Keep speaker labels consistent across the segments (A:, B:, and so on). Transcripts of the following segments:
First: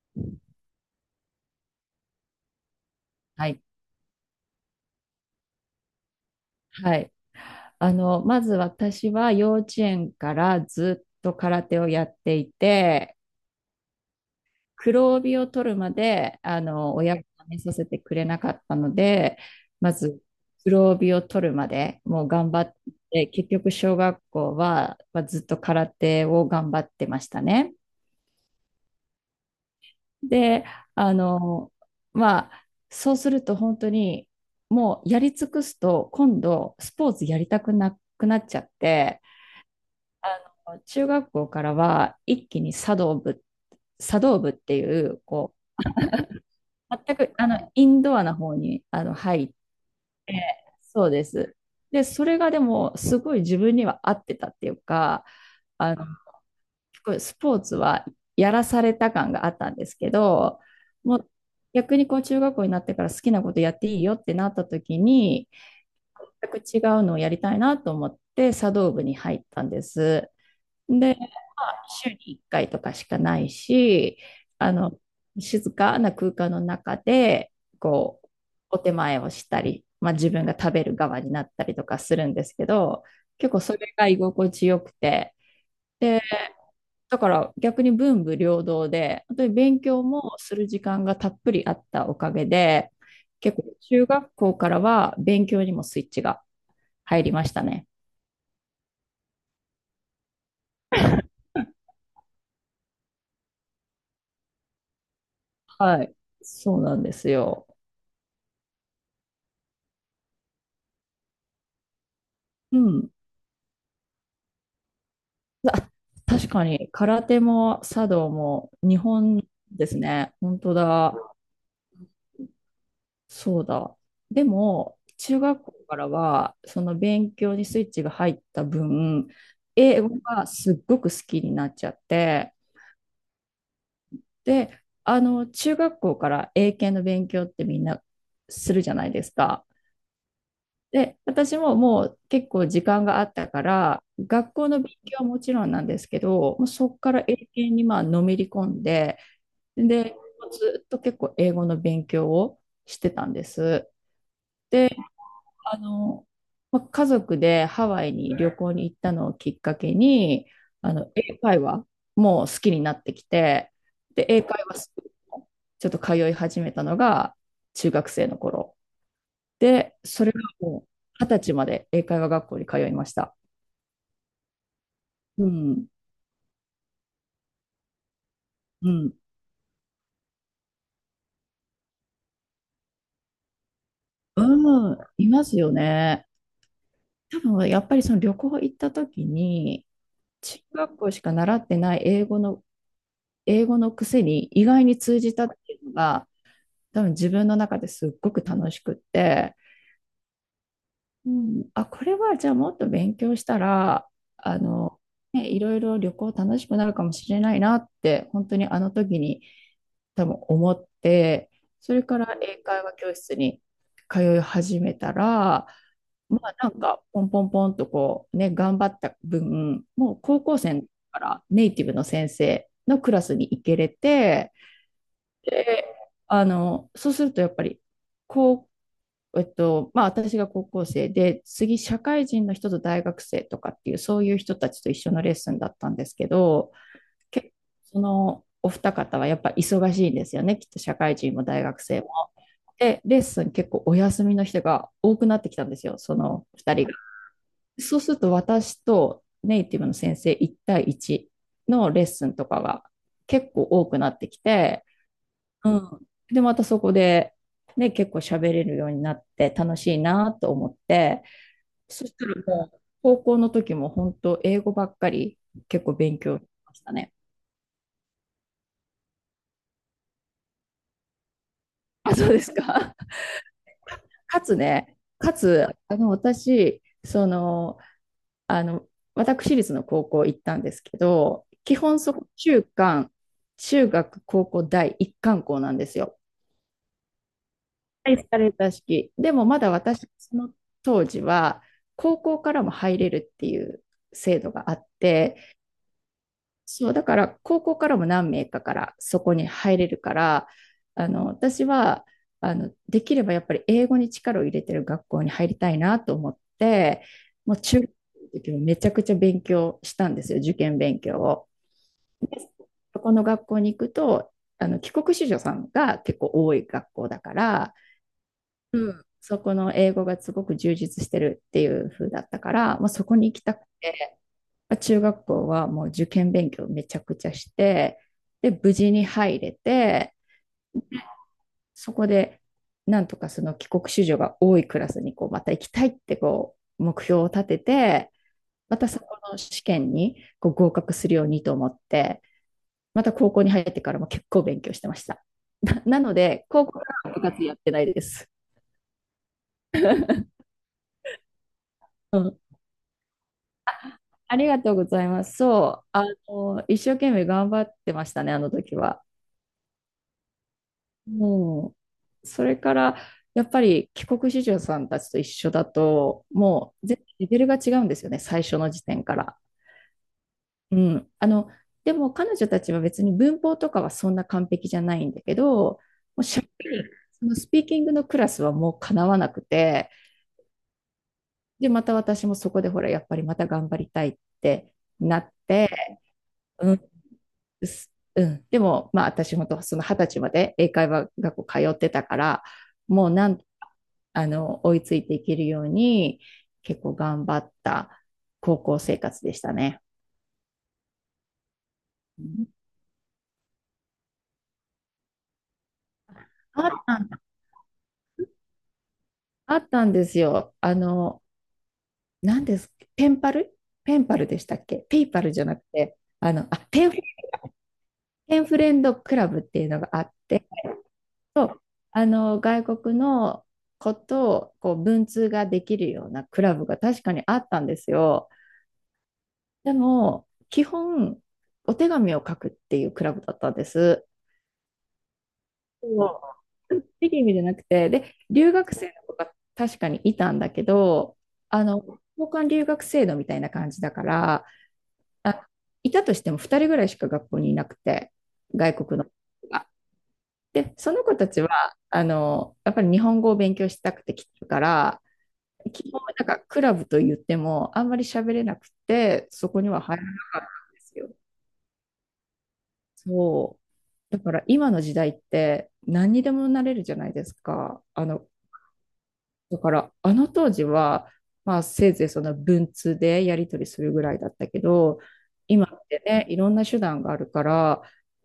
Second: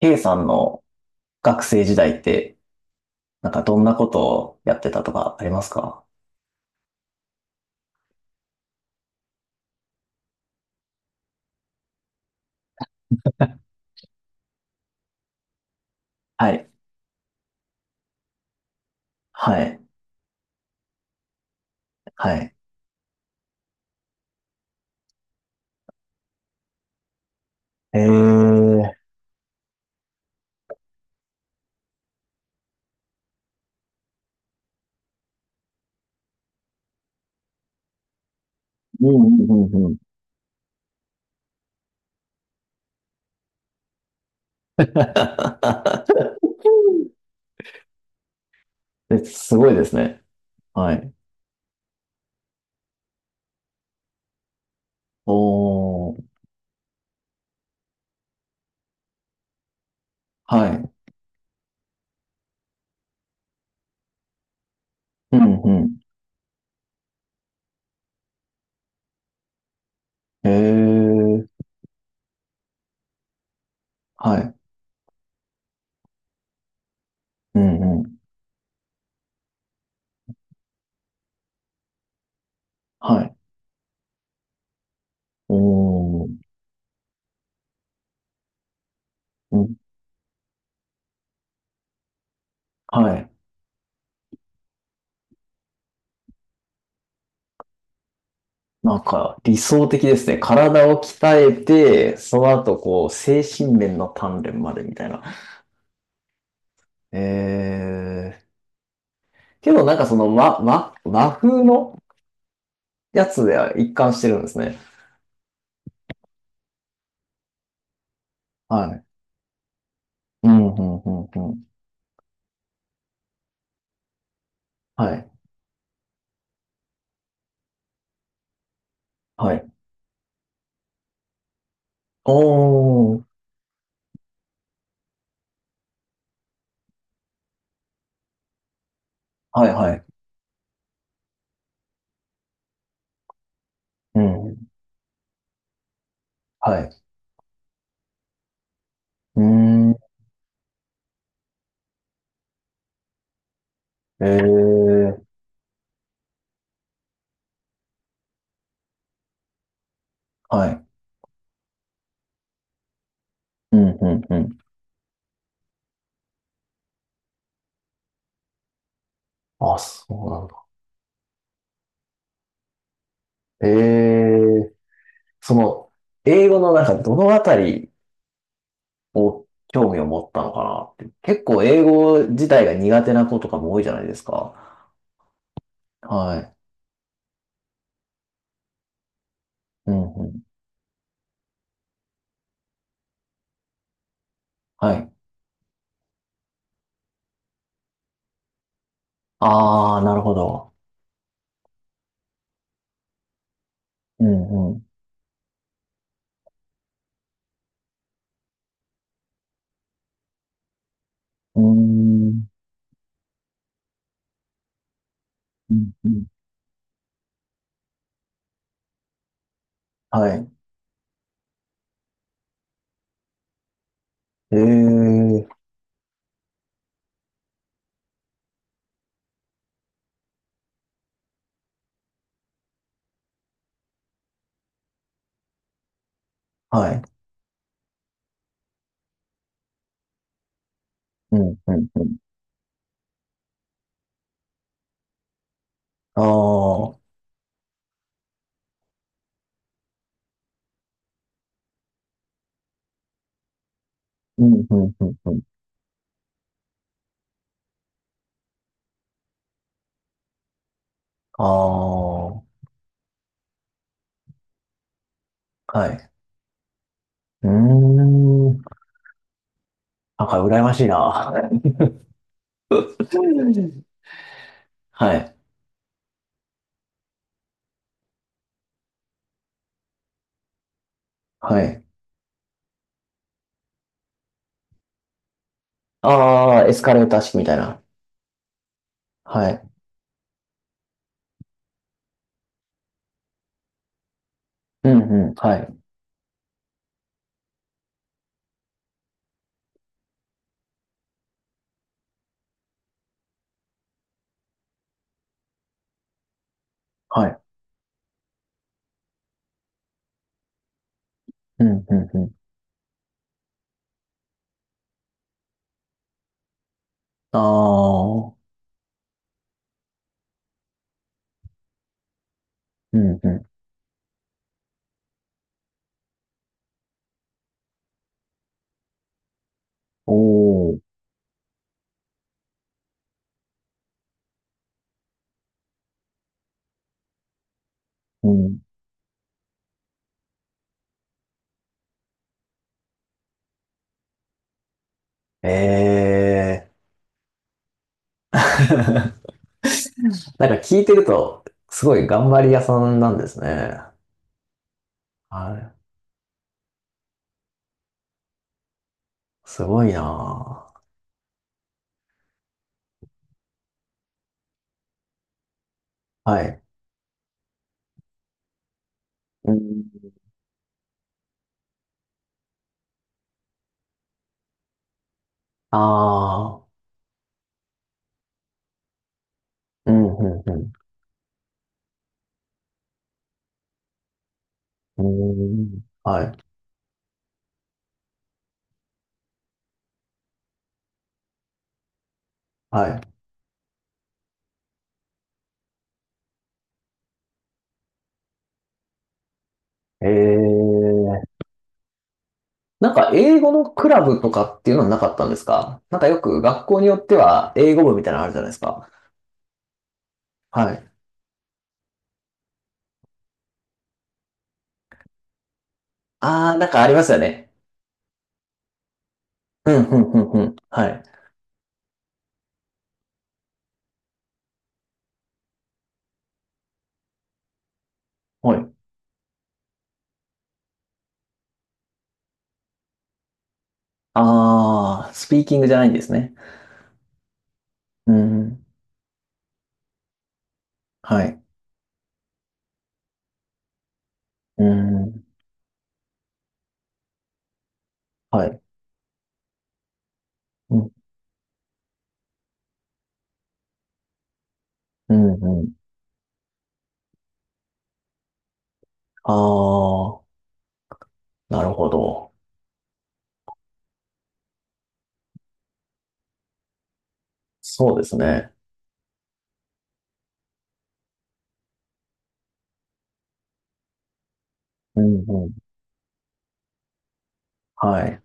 A: K さんの学生時代って、な
B: は
A: ん
B: い。
A: かどんなことをやってたとかありますか？
B: はい。まず私は幼稚園からずっと空手をやっていて、黒帯を取るまで、
A: はい、
B: 親が辞めさせてくれなかったので、
A: はい、
B: まず黒帯を取るまでもう
A: は
B: 頑
A: い。
B: 張って、結局小学校は、まあずっと空手を頑張ってましたね。
A: えー、うん、
B: で、あの、まあ、そうすると本当にもうやり尽くすと今度スポーツやりたくなくなっちゃっ
A: う
B: て、
A: ん、うん、うん。
B: 中学校からは一気に茶道部、茶道部っていう、こ う、全くあのインドアな方に
A: え、
B: 入っ
A: すごいですね。
B: て、
A: は
B: そう
A: い。
B: です。で、それがでもすごい自分には合ってたっていうか、
A: お
B: あの、
A: ー、
B: すごいスポーツはやらされた感があったんですけど、
A: はい。
B: もう逆にこう中学校になってから好きなことやっていいよってなった時
A: う
B: に、
A: ん、う
B: 全く違うのをやりたいなと思って茶道部に入ったんです。
A: ん。え
B: で、
A: ー、
B: 週に1回とかしかないし、
A: はい。
B: あの、静かな空間の中で、
A: うん、うん。
B: こう、お手前をしたり、まあ、自分が食べる側になったりとかするんですけど、
A: はい。
B: 結構それが居心地よくて、で、
A: おー、
B: だから逆に文武両道で、本当に
A: うん、
B: 勉強もする時間がたっぷりあったおかげで、
A: はい。
B: 結構中学校からは勉強にもスイッチが入りましたね。
A: なんか理想的ですね。体を鍛えて、その後こう、精神面の鍛錬までみたいな。
B: はい。そうなんで
A: え
B: すよ。
A: ーけどなんかその、ま、和風の
B: うん。
A: やつでは一貫してるんですね。
B: あ、確かに、空手も茶道も
A: は
B: 日
A: い。
B: 本ですね。
A: う
B: 本
A: ん、
B: 当
A: うん、う
B: だ。
A: ん、うん。
B: そうだ。でも、
A: はい。
B: 中学校からは、その勉強にスイッチが入った分、
A: はい。
B: 英語がすっごく好きになっちゃって、
A: おー。
B: で、中学校から英検の勉強ってみんなするじゃないですか。
A: はい、はい。
B: で、私ももう結構時間があったから、
A: う
B: 学
A: ん。
B: 校の勉強はもちろんなんですけど、もう
A: は
B: そこ
A: い。
B: から英検にまあのめり込んで、
A: うーん。
B: で、ずっと結構英語の勉強をしてたんです。
A: えー。
B: あの、まあ、家族でハワイに旅行に行ったのをきっかけに、
A: はい。
B: 英会話もう好きになってきて、
A: うん、うん、
B: で、
A: う
B: 英
A: ん。
B: 会話スクールもちょっと通い始めたのが中学生の頃。
A: あ、
B: で、
A: そ
B: そ
A: う
B: れが
A: なんだ。
B: もう二十歳まで英会話学校に通いました。
A: えー。
B: う
A: そ
B: ん、
A: の、英語のなんかどのあたり
B: うん、
A: を興味を持ったのかなって。結構英語自体が苦手な子とかも多いじゃないですか。
B: うん、いますよね。
A: はい。
B: 多分やっぱりその旅行行った時に、
A: うん、うん。
B: 中学校しか習ってない英語の、英語のくせに意外
A: は
B: に
A: い。
B: 通じたっていうのが、多分自分の中ですっごく楽しくって、
A: あー、なるほど。
B: うん、あ、これはじゃあもっと勉強したら、
A: う
B: あ
A: ん、うん。
B: の、ね、いろいろ旅行楽しくなるかもしれないなって、本当にあの時に多分思って、
A: うー
B: それから
A: ん、
B: 英会話教室に通い始めたら、
A: うん、うん。
B: まあなんかポンポンポンとこうね、頑張った分、もう
A: は
B: 高
A: い。
B: 校生からネイティブの先生のクラスに行けれて、
A: ええ、
B: で、そうするとやっぱり、こう、まあ私が高校生で、次社会人の人と大学生とかっていう、そういう人たちと一緒のレッスンだったんですけど、
A: はい。
B: 結構そのお二方はやっぱ忙しいんですよね、きっと社会人
A: う
B: も
A: ん、
B: 大
A: う
B: 学
A: ん、
B: 生
A: う
B: も。
A: ん。
B: で、レッスン結構お休みの人が多くなってきたんですよ、そ
A: あ
B: の二人。
A: あ、
B: そうすると私とネイティブの先生1対1のレッスンとかが結構多くなってき
A: うん、う
B: て、
A: ん、うん、うん。
B: うん。で、またそこで、ね、結構喋れるようになって楽しいなと思って、
A: あ
B: そした
A: あ、
B: ら
A: は
B: もう高校の時も本当英語ばっかり結構
A: い。
B: 勉強しましたね。
A: うーん。なんか羨ましいな。
B: あ、そうですか。かつね、
A: は
B: か
A: い、
B: つ、私、あの、私立の高校行ったんですけど、
A: は
B: 基
A: い。
B: 本そこ中学、高校、大一貫校なんですよ。
A: ああ、エスカレーター式みたいな。
B: はい、エスカレーター式。でも
A: は
B: ま
A: い。
B: だ私、その当時は、高校からも入れるっていう制度があっ
A: うん、うん、
B: て、
A: はい、
B: そう、だから高校からも何名かからそこに入れるから、私は、できればやっぱり英語に力を入れてる学校に入りたいなと思って、
A: はい。
B: もう中学の時もめちゃくちゃ勉強したんですよ、受験勉強を。
A: うん、うん、うん。
B: で、そこの学校に行くと、帰国子女さんが結構多い学校だか
A: あ
B: ら、
A: あ、
B: うん。そこの英語がすごく充実してるっていう風だったから、まあ
A: う
B: そこ
A: ん、う
B: に行き
A: ん。
B: たくて、中学校はもう受験勉強めちゃくちゃして、で、無事に入れ
A: お
B: て、
A: お、
B: そこで、なんとかその帰国子女が多いクラスにこうまた行きたいってこう目標を立てて、
A: うん。
B: またそこの試験にこう合格するようにと思って、また高校に入ってからも結構勉強してました。な、なの
A: え
B: で、高
A: え。
B: 校からは部活やってないです。
A: なんか聞いてると、すごい
B: う
A: 頑
B: ん。
A: 張り屋さんなんですね。
B: ありがとうございます。
A: はい。
B: そう、一生懸命頑張ってましたね、あの時は。
A: すごいな
B: もう、それから、やっぱり帰国子女さんたちと一緒だと、
A: ぁ。はい。
B: もう、全然レベルが違うんですよね、最初の時点から。
A: うん。
B: うん。でも彼女たちは別に文法とかはそんな完璧じゃないんだけど、もうしゃ
A: ああ。
B: そのスピーキングのクラスはもうかなわなくて、
A: うん、うん、うん。
B: で、また私もそこでほら、やっぱりまた頑張りたいって
A: うー
B: なっ
A: ん。
B: て、
A: はい。
B: うん。でも、まあ、私本当その二十歳まで英会話学校通ってたから、
A: は
B: もうなん、あの、追いついていけるように、結構頑張った高校生活でしたね。
A: い。ええ。
B: うん。
A: なんか、英語のクラブとかっていうのはなかったんですか？なんかよく学
B: あっ
A: 校によ
B: た
A: っ
B: ん、
A: ては、英語部みたいなのあるじゃないですか。
B: あったんですよ。
A: はい。
B: 何ですペンパル、ペンパルでしたっけ、ペイパルじゃなくて、
A: ああ、
B: あ、
A: なんかありますよね。
B: ペンフレンドクラブっていう
A: う
B: の
A: ん、
B: が
A: う
B: あ
A: ん
B: っ
A: うんう
B: て、
A: ん。はい。
B: 外国のことをこう文通ができるようなクラブが確かにあったんですよ。
A: はい。
B: でも、基本、お手紙を書くっていうクラブだったんです。
A: ああ、スピーキングじゃないんで
B: そ
A: すね。
B: う、いい意味じゃなくて、
A: う
B: で、留
A: ん。
B: 学生の子が確かにいたんだけど、
A: はい。
B: あの、交換留学制度みたいな感じだから、
A: うん。
B: あ、いたとしても2人ぐらいしか学校にいなくて、
A: はい。
B: 外国の子が。で、
A: うん、
B: その子たちは、やっぱり日本語を勉強したくて来てるから、
A: うん、うん。
B: 基本なんかクラブと言ってもあんまり喋れなくて、
A: あ
B: そこには入らな
A: あ、
B: かったんですよ。
A: なるほど。
B: そう。だから今の時代って何にでもなれるじゃないですか。
A: そうですね。
B: だからあの当時は、まあせいぜいその文通でやり取りするぐらいだったけど、
A: うんうん。
B: 今ってね、いろんな手段があるから、
A: はい。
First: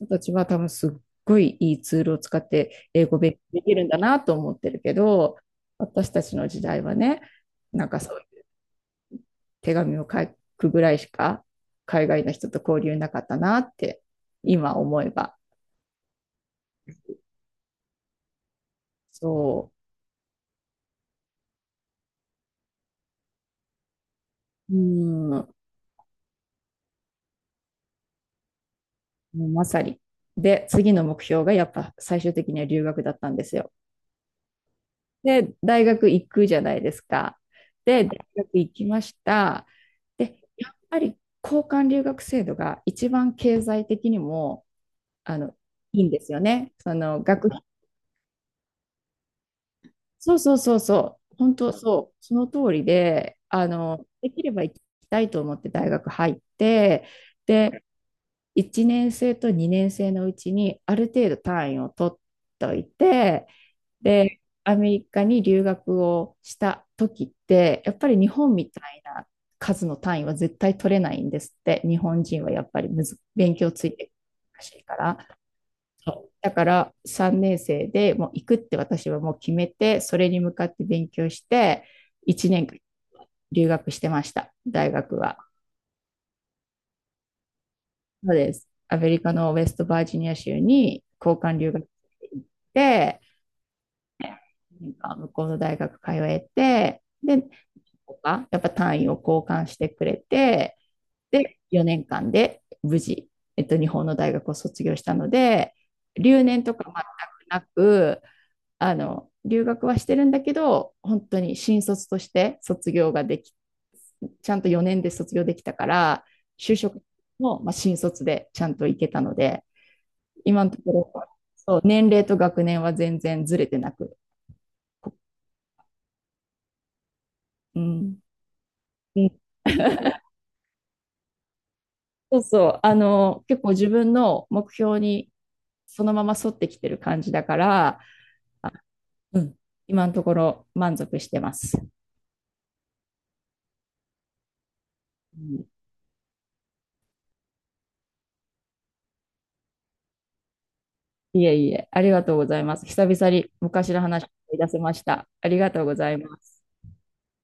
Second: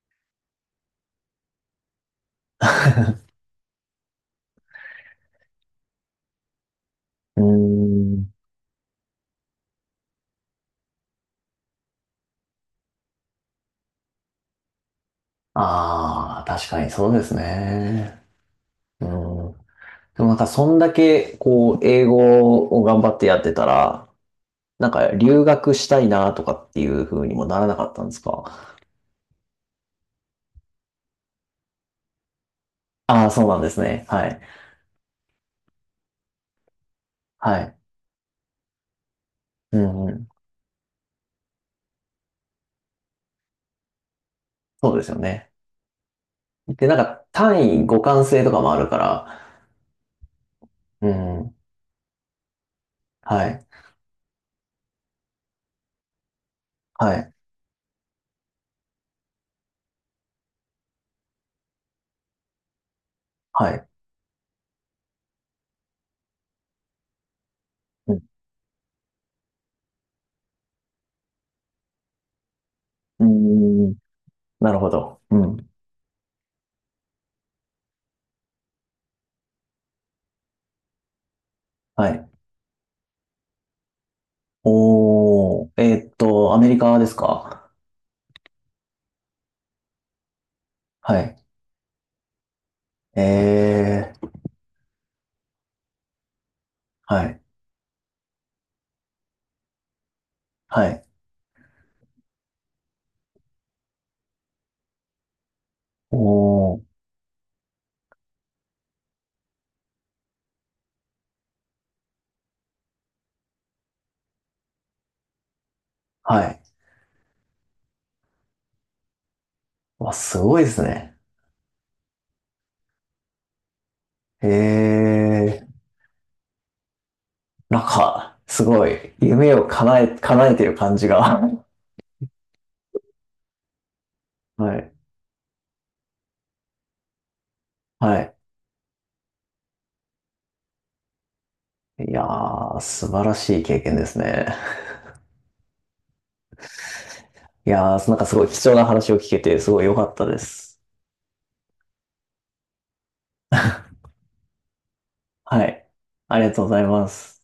B: 人たちは多分すっごいいいツールを使って英語勉 強できるんだなと思ってるけど、私たちの時代はね、
A: うー
B: なんかそう
A: ん。
B: いう手紙を書くぐらいしか海外の人と交流なかったなって今思えば。
A: ああ、確かにそうですね。うん。
B: そう。
A: でもなんかそんだけこう英語を頑張ってやってたら、
B: う
A: なんか
B: ん、
A: 留
B: も
A: 学したいなとかっていう風にもならなかったんですか？
B: うまさに。で、次の目標がやっぱ最終的には留学だっ
A: ああー、
B: たん
A: そ
B: で
A: う
B: す
A: なんで
B: よ。
A: すね。はい。
B: で、大学行くじゃないですか。
A: はい。
B: で、大学行きました。
A: うんうん。
B: で、やっぱり交換留学制度が一番経済的にも
A: そうですよ
B: あ
A: ね。
B: のいいんですよね。
A: で、な
B: そ
A: ん
B: の
A: か
B: 学費。
A: 単位互換性とかもあるから、
B: そうそうそう
A: う
B: そう、
A: ん。
B: 本当そう、その通りで、
A: はい。
B: できれば行きたいと思って大学入って、
A: はい。
B: で、1年生と2年生のうちにある程度単位を取っといて、
A: はい。
B: で、アメリカに留学をした時って、やっぱ
A: う
B: り
A: ん。
B: 日本みたいな数の単位は絶対取れないんですって、日本人はやっぱりむず
A: うー
B: 勉強つ
A: ん。
B: いてるら
A: な
B: し
A: る
B: い
A: ほ
B: か
A: ど。う
B: ら。
A: ん。
B: だから3年生でもう行くって私はもう決めて、それに向かって勉強して、
A: はい。
B: 1年間留学してました、大学は。
A: おー、アメリカですか？
B: そうです。アメリカのウェストバージニア州に
A: はい。
B: 交換留学行って、
A: えー、
B: 向こうの大学通えて、
A: はい、
B: で、やっぱ単位を交換してくれて、
A: はい。
B: で、4年間で無事、日本の大学を卒業したので、留年と
A: お
B: か全
A: ー、
B: くなく、留学はしてるんだけど、本当に新卒として卒業ができ、ちゃんと4年で卒業できたから、
A: はい。
B: 就職も、まあ、新卒でちゃんと行けたので、
A: わ、すごい
B: 今
A: で
B: のと
A: す
B: ころ、
A: ね。
B: そう、年齢と学年は全然ずれてなく、こ
A: えー、な
B: う
A: ん
B: ん。
A: か、すごい、
B: うん。
A: 夢を叶え、叶えてる感じが。
B: そうそう、結構自分の
A: は
B: 目
A: い、
B: 標にそのまま沿ってきてる感じだから、
A: はい。
B: あ、うん、今のところ満足してます。
A: いやー、素晴らしい経験ですね。
B: うん。
A: いやー、なんかすごい貴重な話を聞けて、すごい良かったです。
B: いえいえ、ありがとうございます。久々に昔の話を思い出せました。あり
A: は
B: がとう
A: い。
B: ございま
A: ありがと
B: す。
A: うございます。